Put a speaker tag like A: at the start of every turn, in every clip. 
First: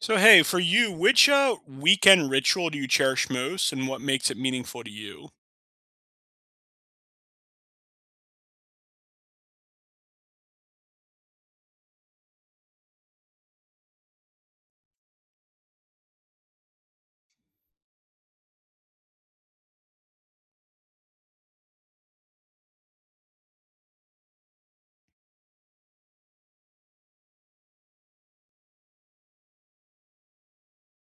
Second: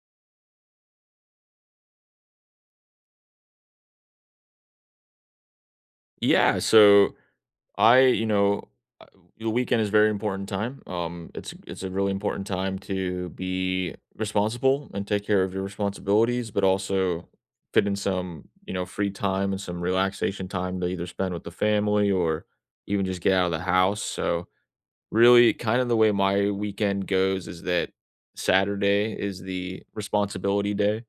A: So, hey, for you, which weekend ritual do you cherish most and what makes it meaningful to you?
B: Yeah, so I, you know, uh, the weekend is very important time. It's a really important time to be responsible and take care of your responsibilities, but also fit in some, free time and some relaxation time to either spend with the family or even just get out of the house. So really, kind of the way my weekend goes is that Saturday is the responsibility day.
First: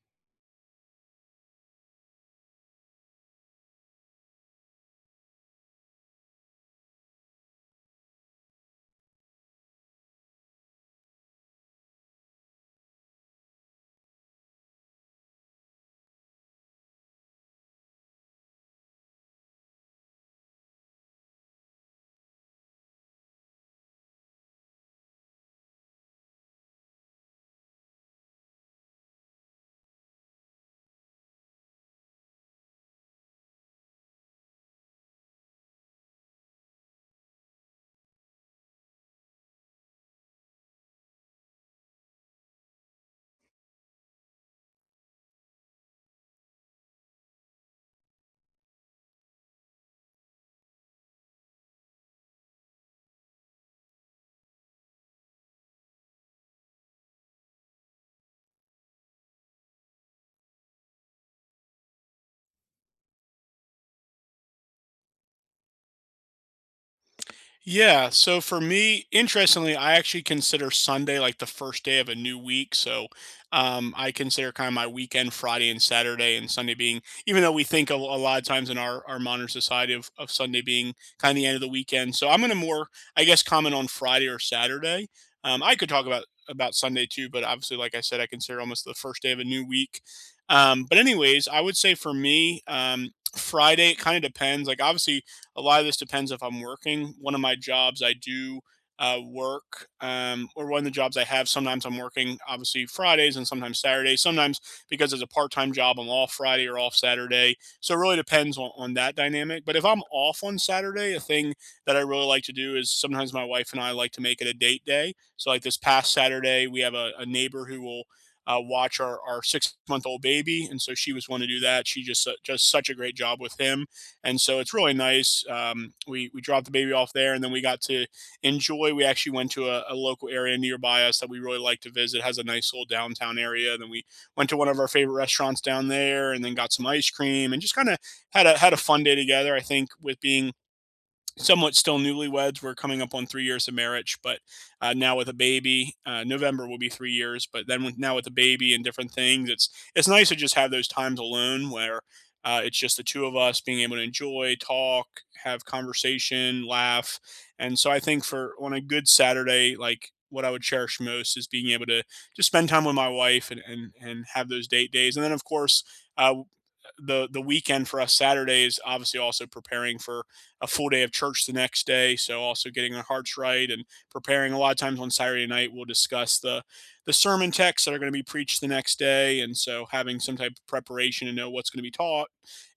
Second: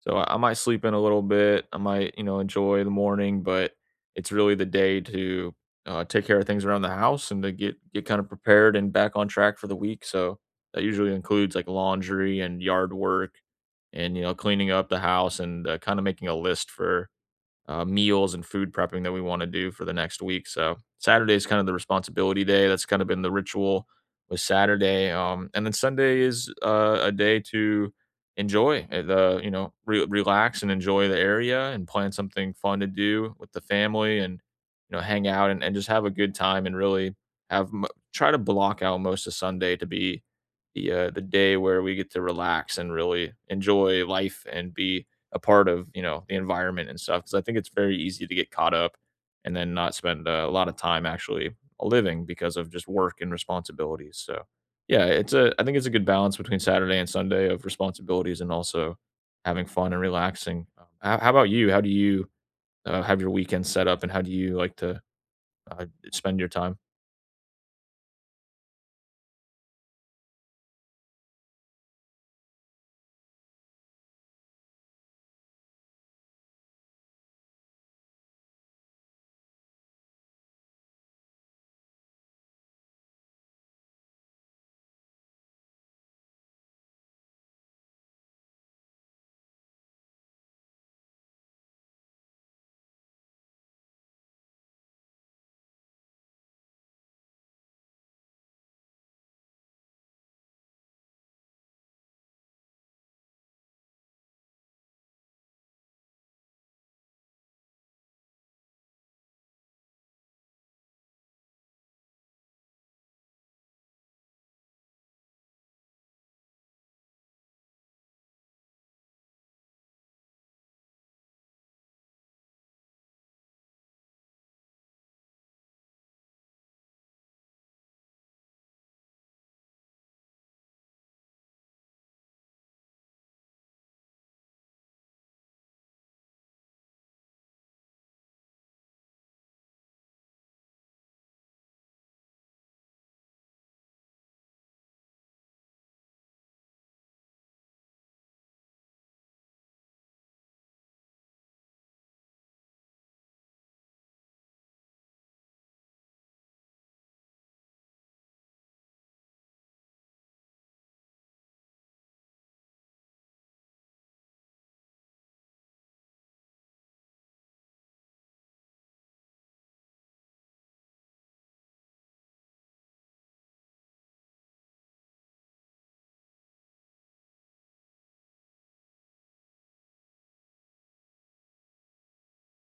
B: So I might sleep in a little bit. I might, enjoy the morning, but it's really the day to take care of things around the house and to get kind of prepared and back on track for the week. So that usually includes like laundry and yard work, and cleaning up the house and kind of making a list for meals and food prepping that we want to do for the next week. So Saturday is kind of the responsibility day. That's kind of been the ritual with Saturday. And then Sunday is a day to enjoy the, relax and enjoy the area and plan something fun to do with the family and, hang out and just have a good time and really have mo- try to block out most of Sunday to be the day where we get to relax and really enjoy life and be a part of you know the environment and stuff because I think it's very easy to get caught up and then not spend a lot of time actually living because of just work and responsibilities. So yeah, it's a I think it's a good balance between Saturday and Sunday of responsibilities and also having fun and relaxing. How about you? How do you have your weekend set up and how do you like to uh, spend your time?
A: Yeah, so for me, interestingly, I actually consider Sunday like the first day of a new week. So I consider kind of my weekend Friday and Saturday, and Sunday being, even though we think a lot of times in our modern society of Sunday being kind of the end of the weekend. So I'm going to more, I guess, comment on Friday or Saturday. I could talk about Sunday too, but obviously, like I said, I consider almost the first day of a new week. But anyways, I would say for me, Friday, it kind of depends. Like obviously a lot of this depends if I'm working. One of my jobs, I do work, or one of the jobs I have, sometimes I'm working obviously Fridays and sometimes Saturdays. Sometimes because it's a part time job, I'm off Friday or off Saturday. So it really depends on that dynamic. But if I'm off on Saturday, a thing that I really like to do is sometimes my wife and I like to make it a date day. So, like this past Saturday, we have a neighbor who will watch our 6 month old baby, and so she was one to do that. She just such a great job with him, and so it's really nice. We dropped the baby off there, and then we got to enjoy. We actually went to a local area nearby us that we really like to visit. It has a nice little downtown area. Then we went to one of our favorite restaurants down there, and then got some ice cream, and just kind of had a fun day together. I think with being somewhat still newlyweds. We're coming up on 3 years of marriage, but now with a baby, November will be 3 years. But then with, now with a baby and different things, it's nice to just have those times alone where it's just the two of us being able to enjoy, talk, have conversation, laugh. And so I think for on a good Saturday, like what I would cherish most is being able to just spend time with my wife and and have those date days. And then of course. Uh, the weekend for us Saturdays, obviously also preparing for a full day of church the next day. So also getting our hearts right and preparing. A lot of times on Saturday night, we'll discuss the sermon texts that are going to be preached the next day, and so having some type of preparation and know what's going to be taught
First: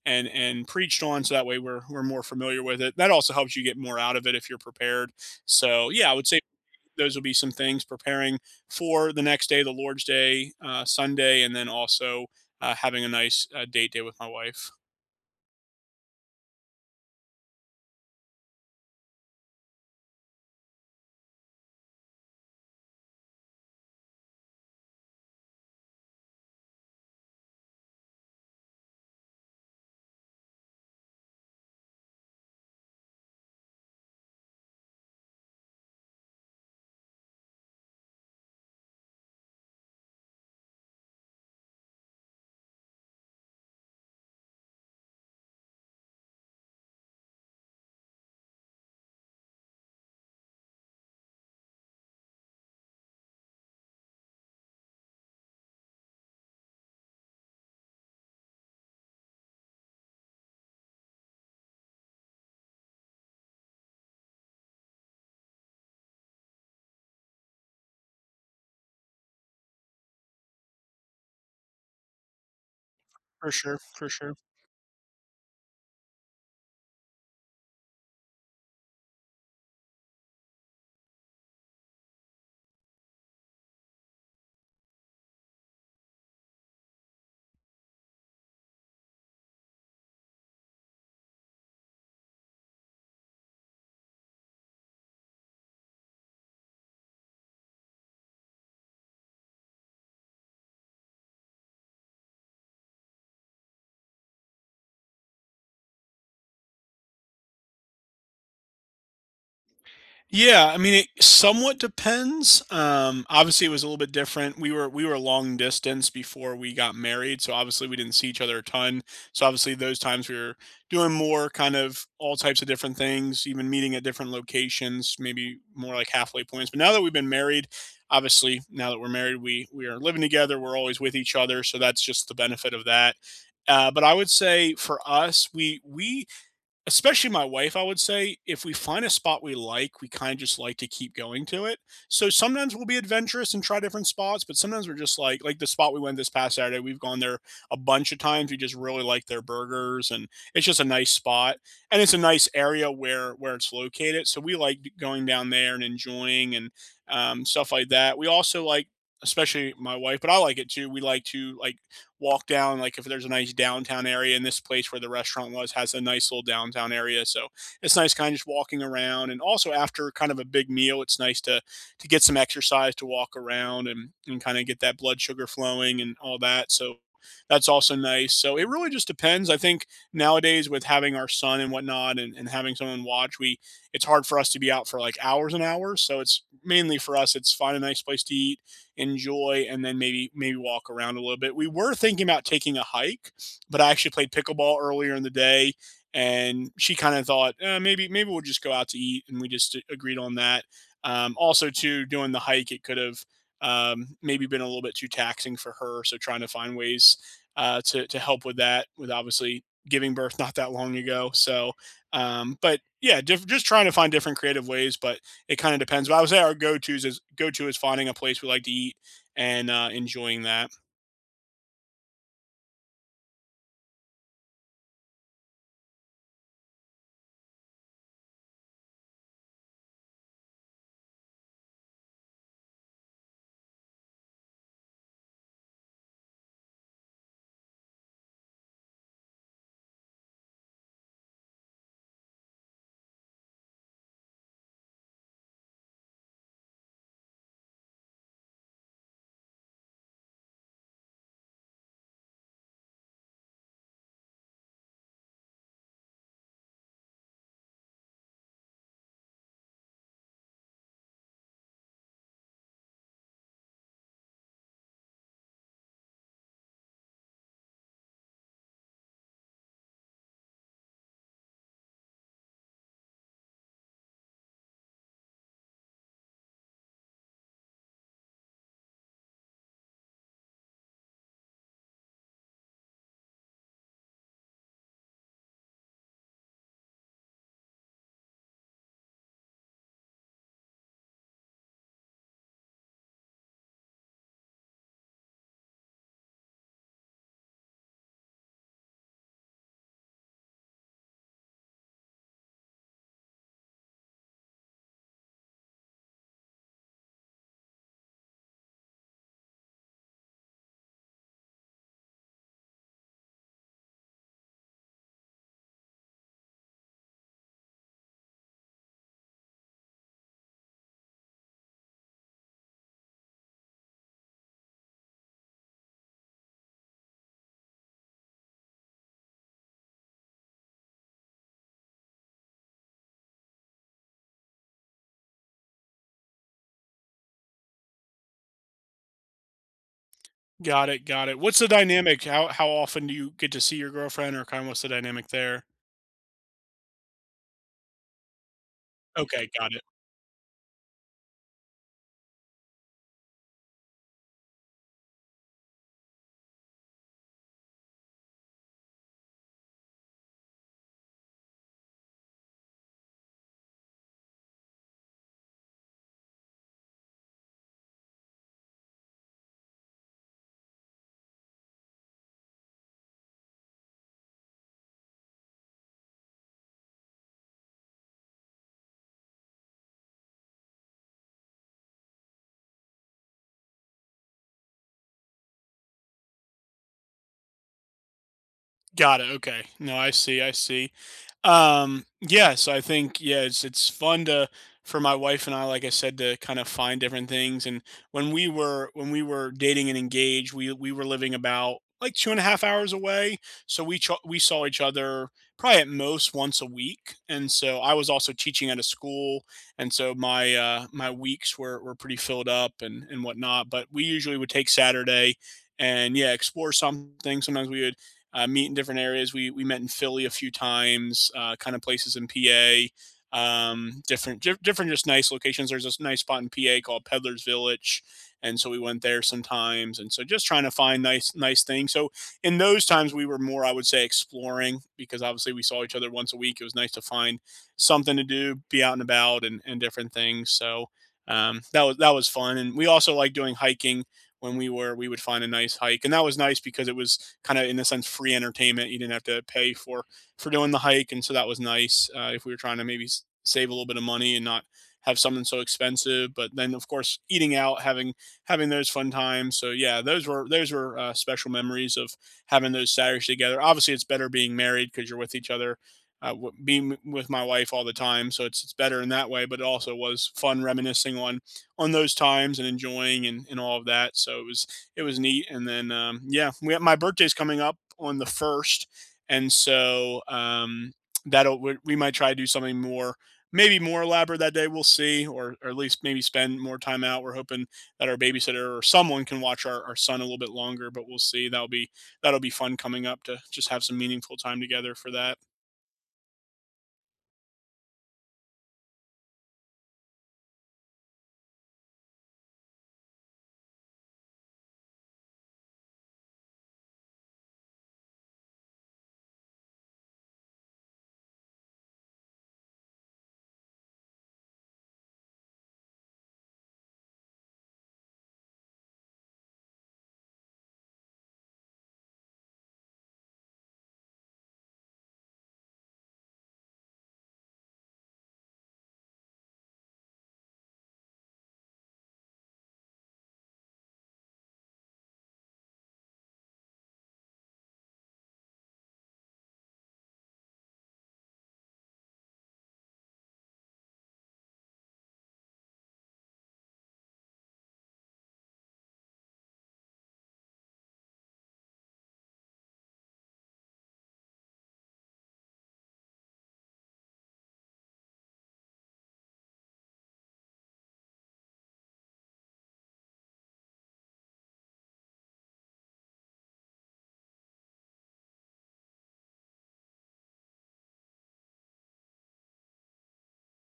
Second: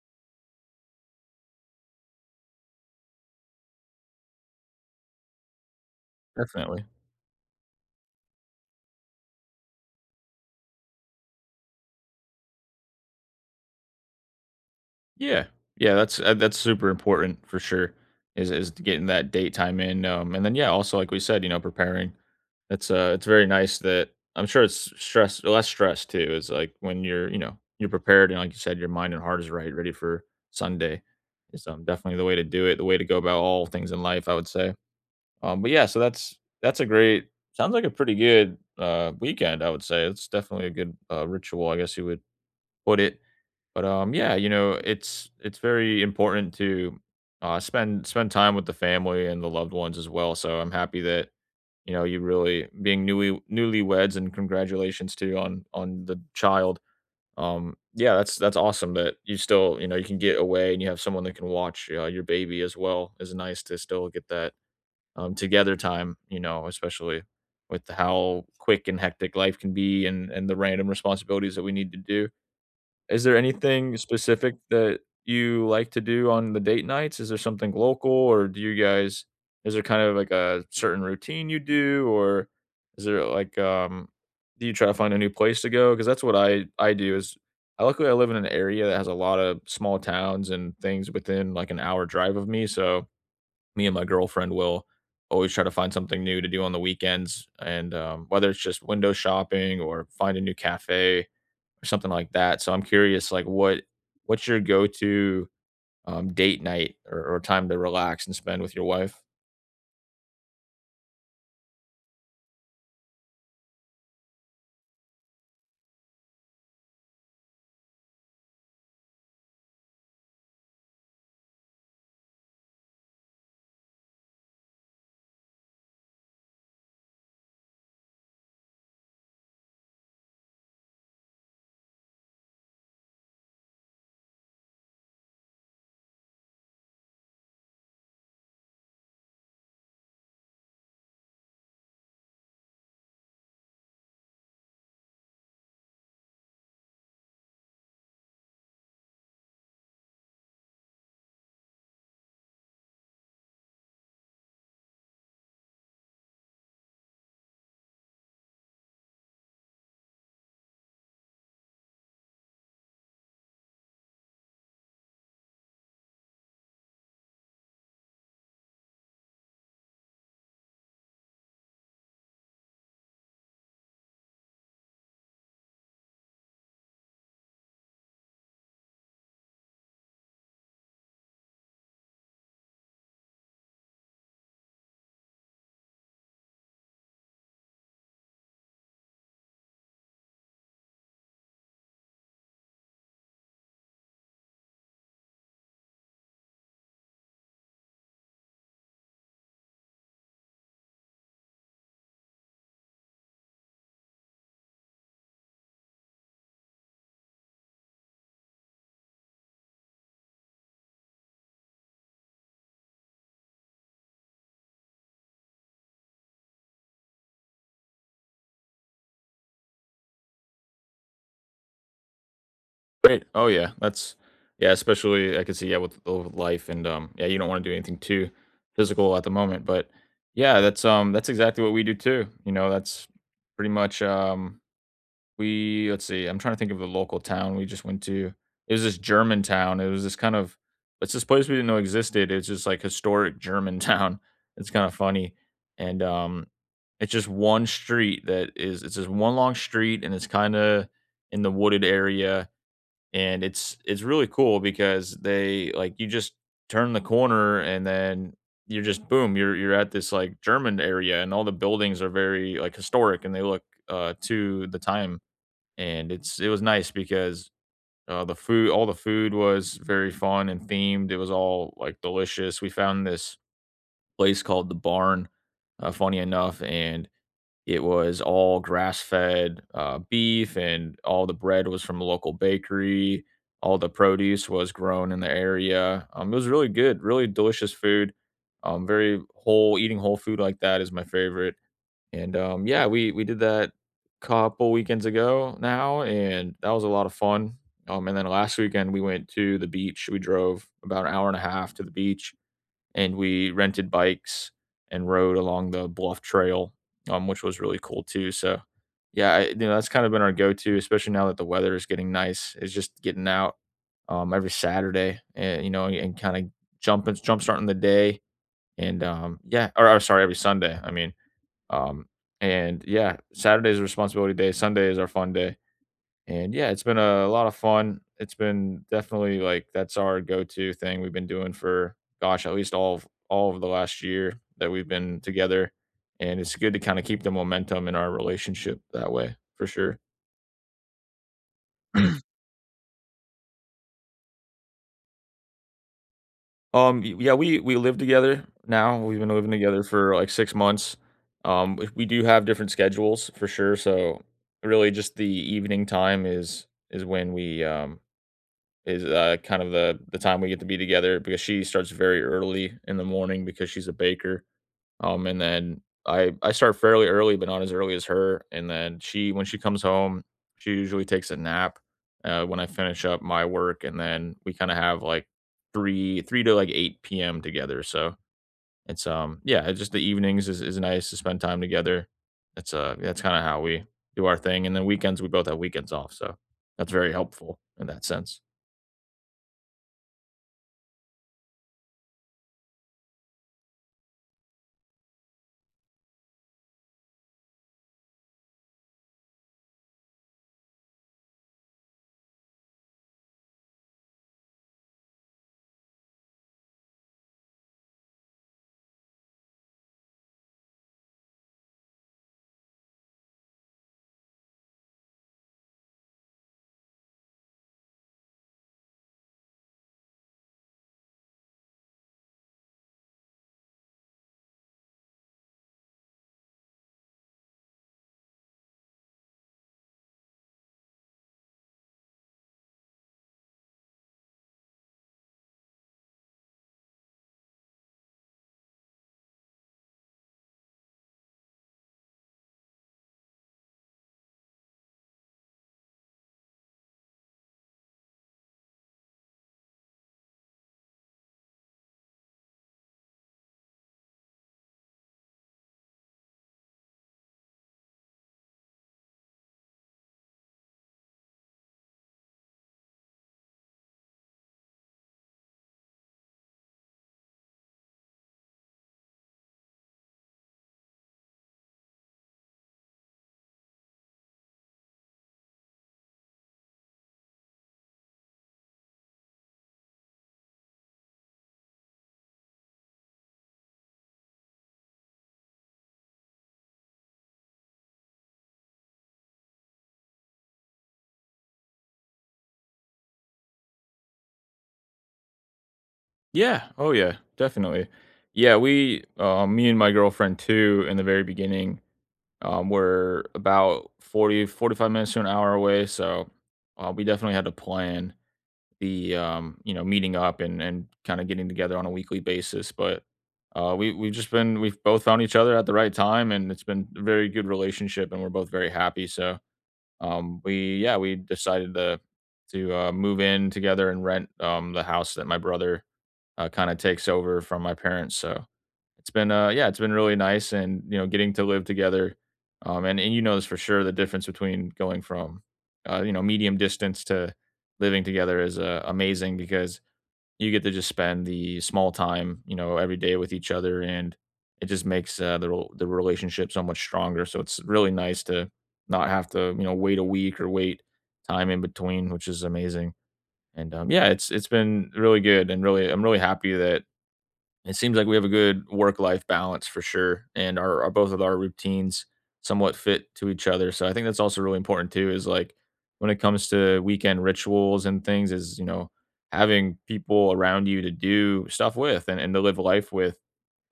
A: and preached on. So that way we're more familiar with it. That also helps you get more out of it if you're prepared. So yeah, I would say
B: Definitely.
A: those will be some things preparing for the next day, the Lord's Day, Sunday, and then also having a nice date day with my wife.
B: Yeah. Yeah, that's super important for sure is getting that date time in, and then, yeah, also, like we said, you know, preparing. It's very nice that I'm sure it's stress less stress too. Is like when you're, you know, you're prepared and like you said, your mind and heart is right, ready for Sunday is, definitely the way to do it, the way to go about all things in life, I would say. But yeah, so that's a great sounds like a pretty good, weekend, I would say. It's definitely a good, ritual, I guess you would put it. Yeah, you know, it's very important to, spend time with the family and the loved ones as well, so I'm happy that, you know, you really being newlyweds and congratulations to you on the child. Yeah, that's awesome that you still, you know, you can get away and you have someone that can watch, your baby as well. It's nice to still get that, together time, you know, especially with how quick and hectic life can be and the random responsibilities that we need to do. Is there
A: For sure,
B: anything
A: for sure.
B: specific that you like to do on the date nights? Is there something local, or do you guys is there kind of like a certain routine you do, or is there like, do you try to find a new place to go? Because that's what I do is I luckily I live in an area that has a lot of small towns and things within like an hour drive of me, so me and my girlfriend will always try to find something new to do on the weekends and, whether it's just window shopping or find a new cafe or something like that. So I'm curious, like what's your go to date night or time to relax and spend with your wife?
A: Yeah, I mean, it somewhat depends. Obviously, it was a little bit different. We were long distance before we got married, so obviously we didn't see each other a ton. So obviously those times we were doing more kind of all types of different things, even meeting at different locations, maybe more like halfway points. But now that we've been married, obviously now that we're married, we are living together. We're always with each other, so that's just the benefit of that. But I would say for us, we especially my wife, I would say, if we find a spot we like, we kind of just like to keep going to it. So sometimes we'll be adventurous and try different spots, but sometimes we're just like the spot we went this past Saturday, we've gone there a bunch of times. We just really like their burgers and it's just a nice spot. And it's a nice area where it's located. So we like going down there and enjoying and stuff like that. We also like especially my wife, but I like it too. We like to like walk down like if there's a nice downtown area and this place where the restaurant was has a nice little downtown area so it's nice kind of just walking around and also after kind of a big meal it's nice to get some exercise to walk around and kind of get that blood sugar flowing and all that so that's also nice so it really just depends I think nowadays with having our son and whatnot and having someone watch we it's hard for us to be out for like hours and hours so it's mainly for us it's find a nice place to eat enjoy, and then maybe walk around a little bit. We were thinking about taking a hike, but I actually played pickleball earlier in the day, and she kind of thought eh, maybe we'll just go out to eat, and we just agreed on that. Also, too, doing the hike, it could have maybe been a little bit too taxing for her, so trying to find ways to help with that, with obviously giving birth not that long ago. So, but yeah, just trying to find different creative ways, but it kind of depends. But I would say our go to is finding a place we like to eat and enjoying that.
B: Great. Oh yeah, that's yeah. Especially I can see yeah with life and yeah you don't want to do anything too physical at the moment, but yeah that's exactly what we do too. You know that's pretty much We let's see, I'm trying to think of the local town we just went to. It was this German town. It was this kind of it's this place we didn't know existed. It's just like historic German town. It's kind of funny. And It's just one street that is it's just one long street and it's kind of in the wooded area and it's really cool because they like you just turn the corner and then you're just boom you're at this like German area and all the buildings are very like historic and they look to the time and it was nice because the food, all the food was very fun and themed. It was all like delicious. We found this place called the Barn, funny enough, and it was all grass fed beef, and all the bread was from a local bakery. All the produce was grown in the area. It was really good, really delicious food. Very whole Eating whole food like that is my favorite. And, yeah, we did that couple weekends ago now, and that was a lot of fun. And then last weekend, we went to the beach. We drove about an hour and a half to the beach, and we rented bikes and rode along the bluff trail, which was really cool too. So, yeah, you know, that's kind of been our go-to, especially now that the weather is getting nice. Is just getting out every Saturday, and you know, and kind of jump starting the day, and yeah, or sorry, every Sunday. I mean. Um, and yeah, Saturday's responsibility day, Sunday is our fun day. And yeah, it's been a lot of fun. It's been definitely like that's our go-to thing we've been doing for gosh, at least all of the last year that we've been together. And it's good to kind of keep the momentum in our relationship that way for sure.
A: Got it, got it. What's the dynamic? How often do you get to see your girlfriend, or kind of what's the dynamic there?
B: Yeah, we live together now. We've been
A: Okay,
B: living
A: got
B: together
A: it,
B: for like 6 months. We do have different schedules for sure. So really, just the evening time is when we is, kind of the time we get to be together because she starts very early in the morning because she's a baker. And then I start fairly early, but not as early as her. And then she when she comes home, she usually takes a nap when I finish up my work, and then we kind of have like three to like eight p.m. together. So it's yeah, it's just the evenings is nice to spend time together. That's kind of how we do our thing, and then weekends we both have weekends off, so that's very helpful in that sense.
A: got it. Okay, no, I see, I see. Yeah, so I think yeah, it's fun to for my wife and I, like I said, to kind of find different things. And when we were dating and engaged, we were living about like two and a half hours away, so we saw each other probably at most once a week. And so I was also teaching at a school, and so my my weeks were pretty filled up and whatnot. But we usually would take Saturday and yeah, explore something. Sometimes we would meet in different areas. We met in Philly a few times, kind of places in PA. Different, just nice locations. There's this nice spot in PA called Peddler's Village, and so we went there sometimes. And so just trying to find nice things. So in those times, we were more, I would say, exploring because obviously we saw each other once a week. It was nice to find something to do, be out and about, and different things. So that was fun. And we also like doing hiking when we were. We would find a nice hike, and that was nice because it was kind of in a sense free entertainment. You didn't have to pay for doing the hike, and so that was nice. If we were trying to maybe save a little bit of money and not have something so expensive, but then of course eating out, having those fun times. So yeah, those were special memories of having those Saturdays together. Obviously, it's better being married because you're with each other. Being with my wife all the time, so it's better in that way. But it also was fun reminiscing on those times and enjoying and all of that. So it was neat. And then yeah, we have, my birthday's coming up on the first, and so that'll we might try to do something more. Maybe more elaborate that day. We'll see, or at least maybe spend more time out. We're hoping that our babysitter or someone can watch our son a little bit longer, but we'll see. That'll be fun coming up to just have some meaningful time together for that.
B: Yeah. Oh, yeah. Definitely. Yeah. Me and my girlfriend too, in the very beginning, were about 45 minutes to an hour away. So we, definitely had to plan the, you know, meeting up and kind of getting together on a weekly basis. But we, we've just been, we've both found each other at the right time and it's been a very good relationship and we're both very happy. So yeah, we decided to, move in together and rent the house that my brother kinda takes over from my parents, so yeah, it's been really nice and, you know, getting to live together, and you know this for sure, the difference between going from, you know, medium distance to living together is, amazing because you get to just spend the small time, you know, every day with each other, and it just makes, the relationship so much stronger, so it's really nice to not have to, you know, wait a week or wait time in between, which is amazing, and, yeah, it's been really good and really I'm really happy that, it seems like we have a good work life balance for sure, and our both of our routines somewhat fit to each other. So I think that's also really important too. Is like when it comes to weekend rituals and things, is you know having people around you to do stuff with and to live life with.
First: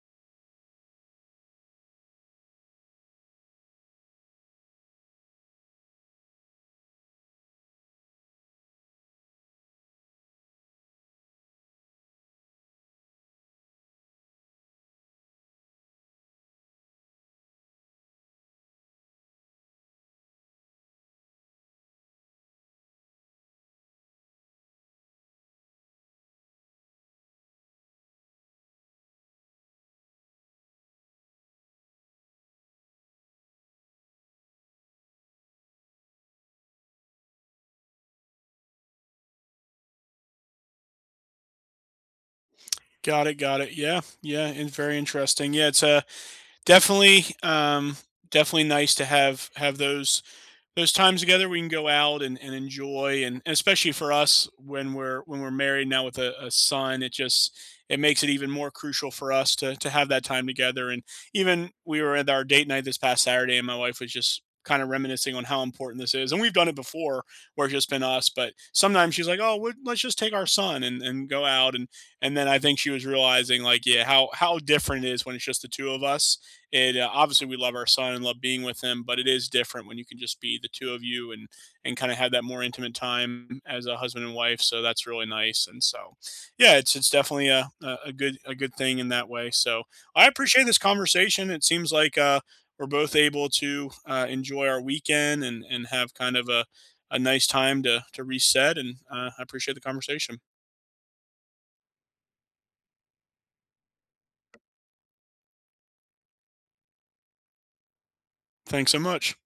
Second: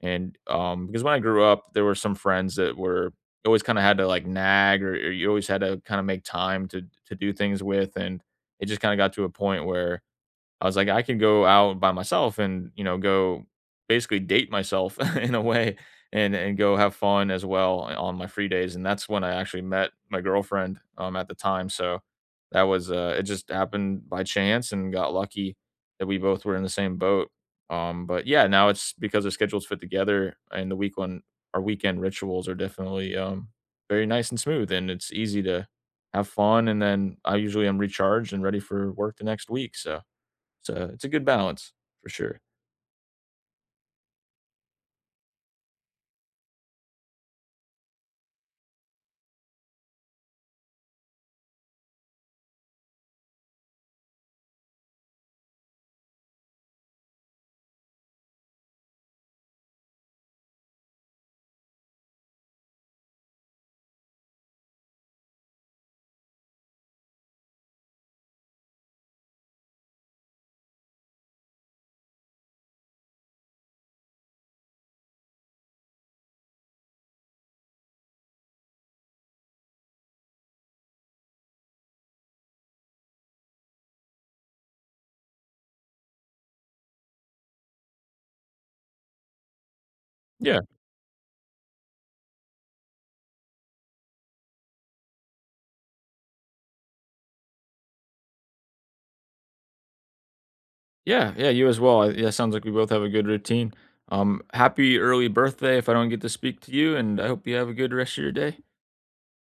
B: And because when I grew up, there were some friends that were you always kind of had to like nag, or you always had to kind of make time to do things with, and it just kind of got to a point where I was like, I can go out by myself and, you know, go basically date myself in a way and go have fun as well on my free days. And that's when I actually met my girlfriend at the time. So that was it just happened by chance and got lucky that we both were in the same boat. But yeah, now it's because our schedules fit together and the week one our weekend rituals are definitely very nice and smooth and it's easy to have fun and then I usually am recharged and ready for work the next week. So it's a good balance for sure.
A: Got it, got it. Yeah, yeah, and very interesting. Yeah, it's definitely definitely nice to have those times together we can go out and enjoy and especially for us when we're married now with a son it just it makes it even more crucial for us to have that time together and even we were at our date night this past Saturday and my wife was just kind of reminiscing on how important this is and we've done it before where it's just been us but sometimes she's like oh we let's just take our son and go out and then I think she was realizing like yeah how different it is when it's just the two of us it obviously we love our son and love being with him, but it is different when you can just be the two of you and kind of have that more intimate time as a husband and wife. So that's really nice. And so, yeah, it's definitely a good thing in that way. So I
B: Yeah,
A: appreciate this conversation. It seems like we're both able to enjoy our weekend and have kind of a nice time to reset. And I appreciate the conversation.
B: yeah. You as well. I- Yeah, sounds like we both have a good routine. Happy early birthday if I don't get to speak to you, and I hope you have a good rest of your day.
A: Thanks so much.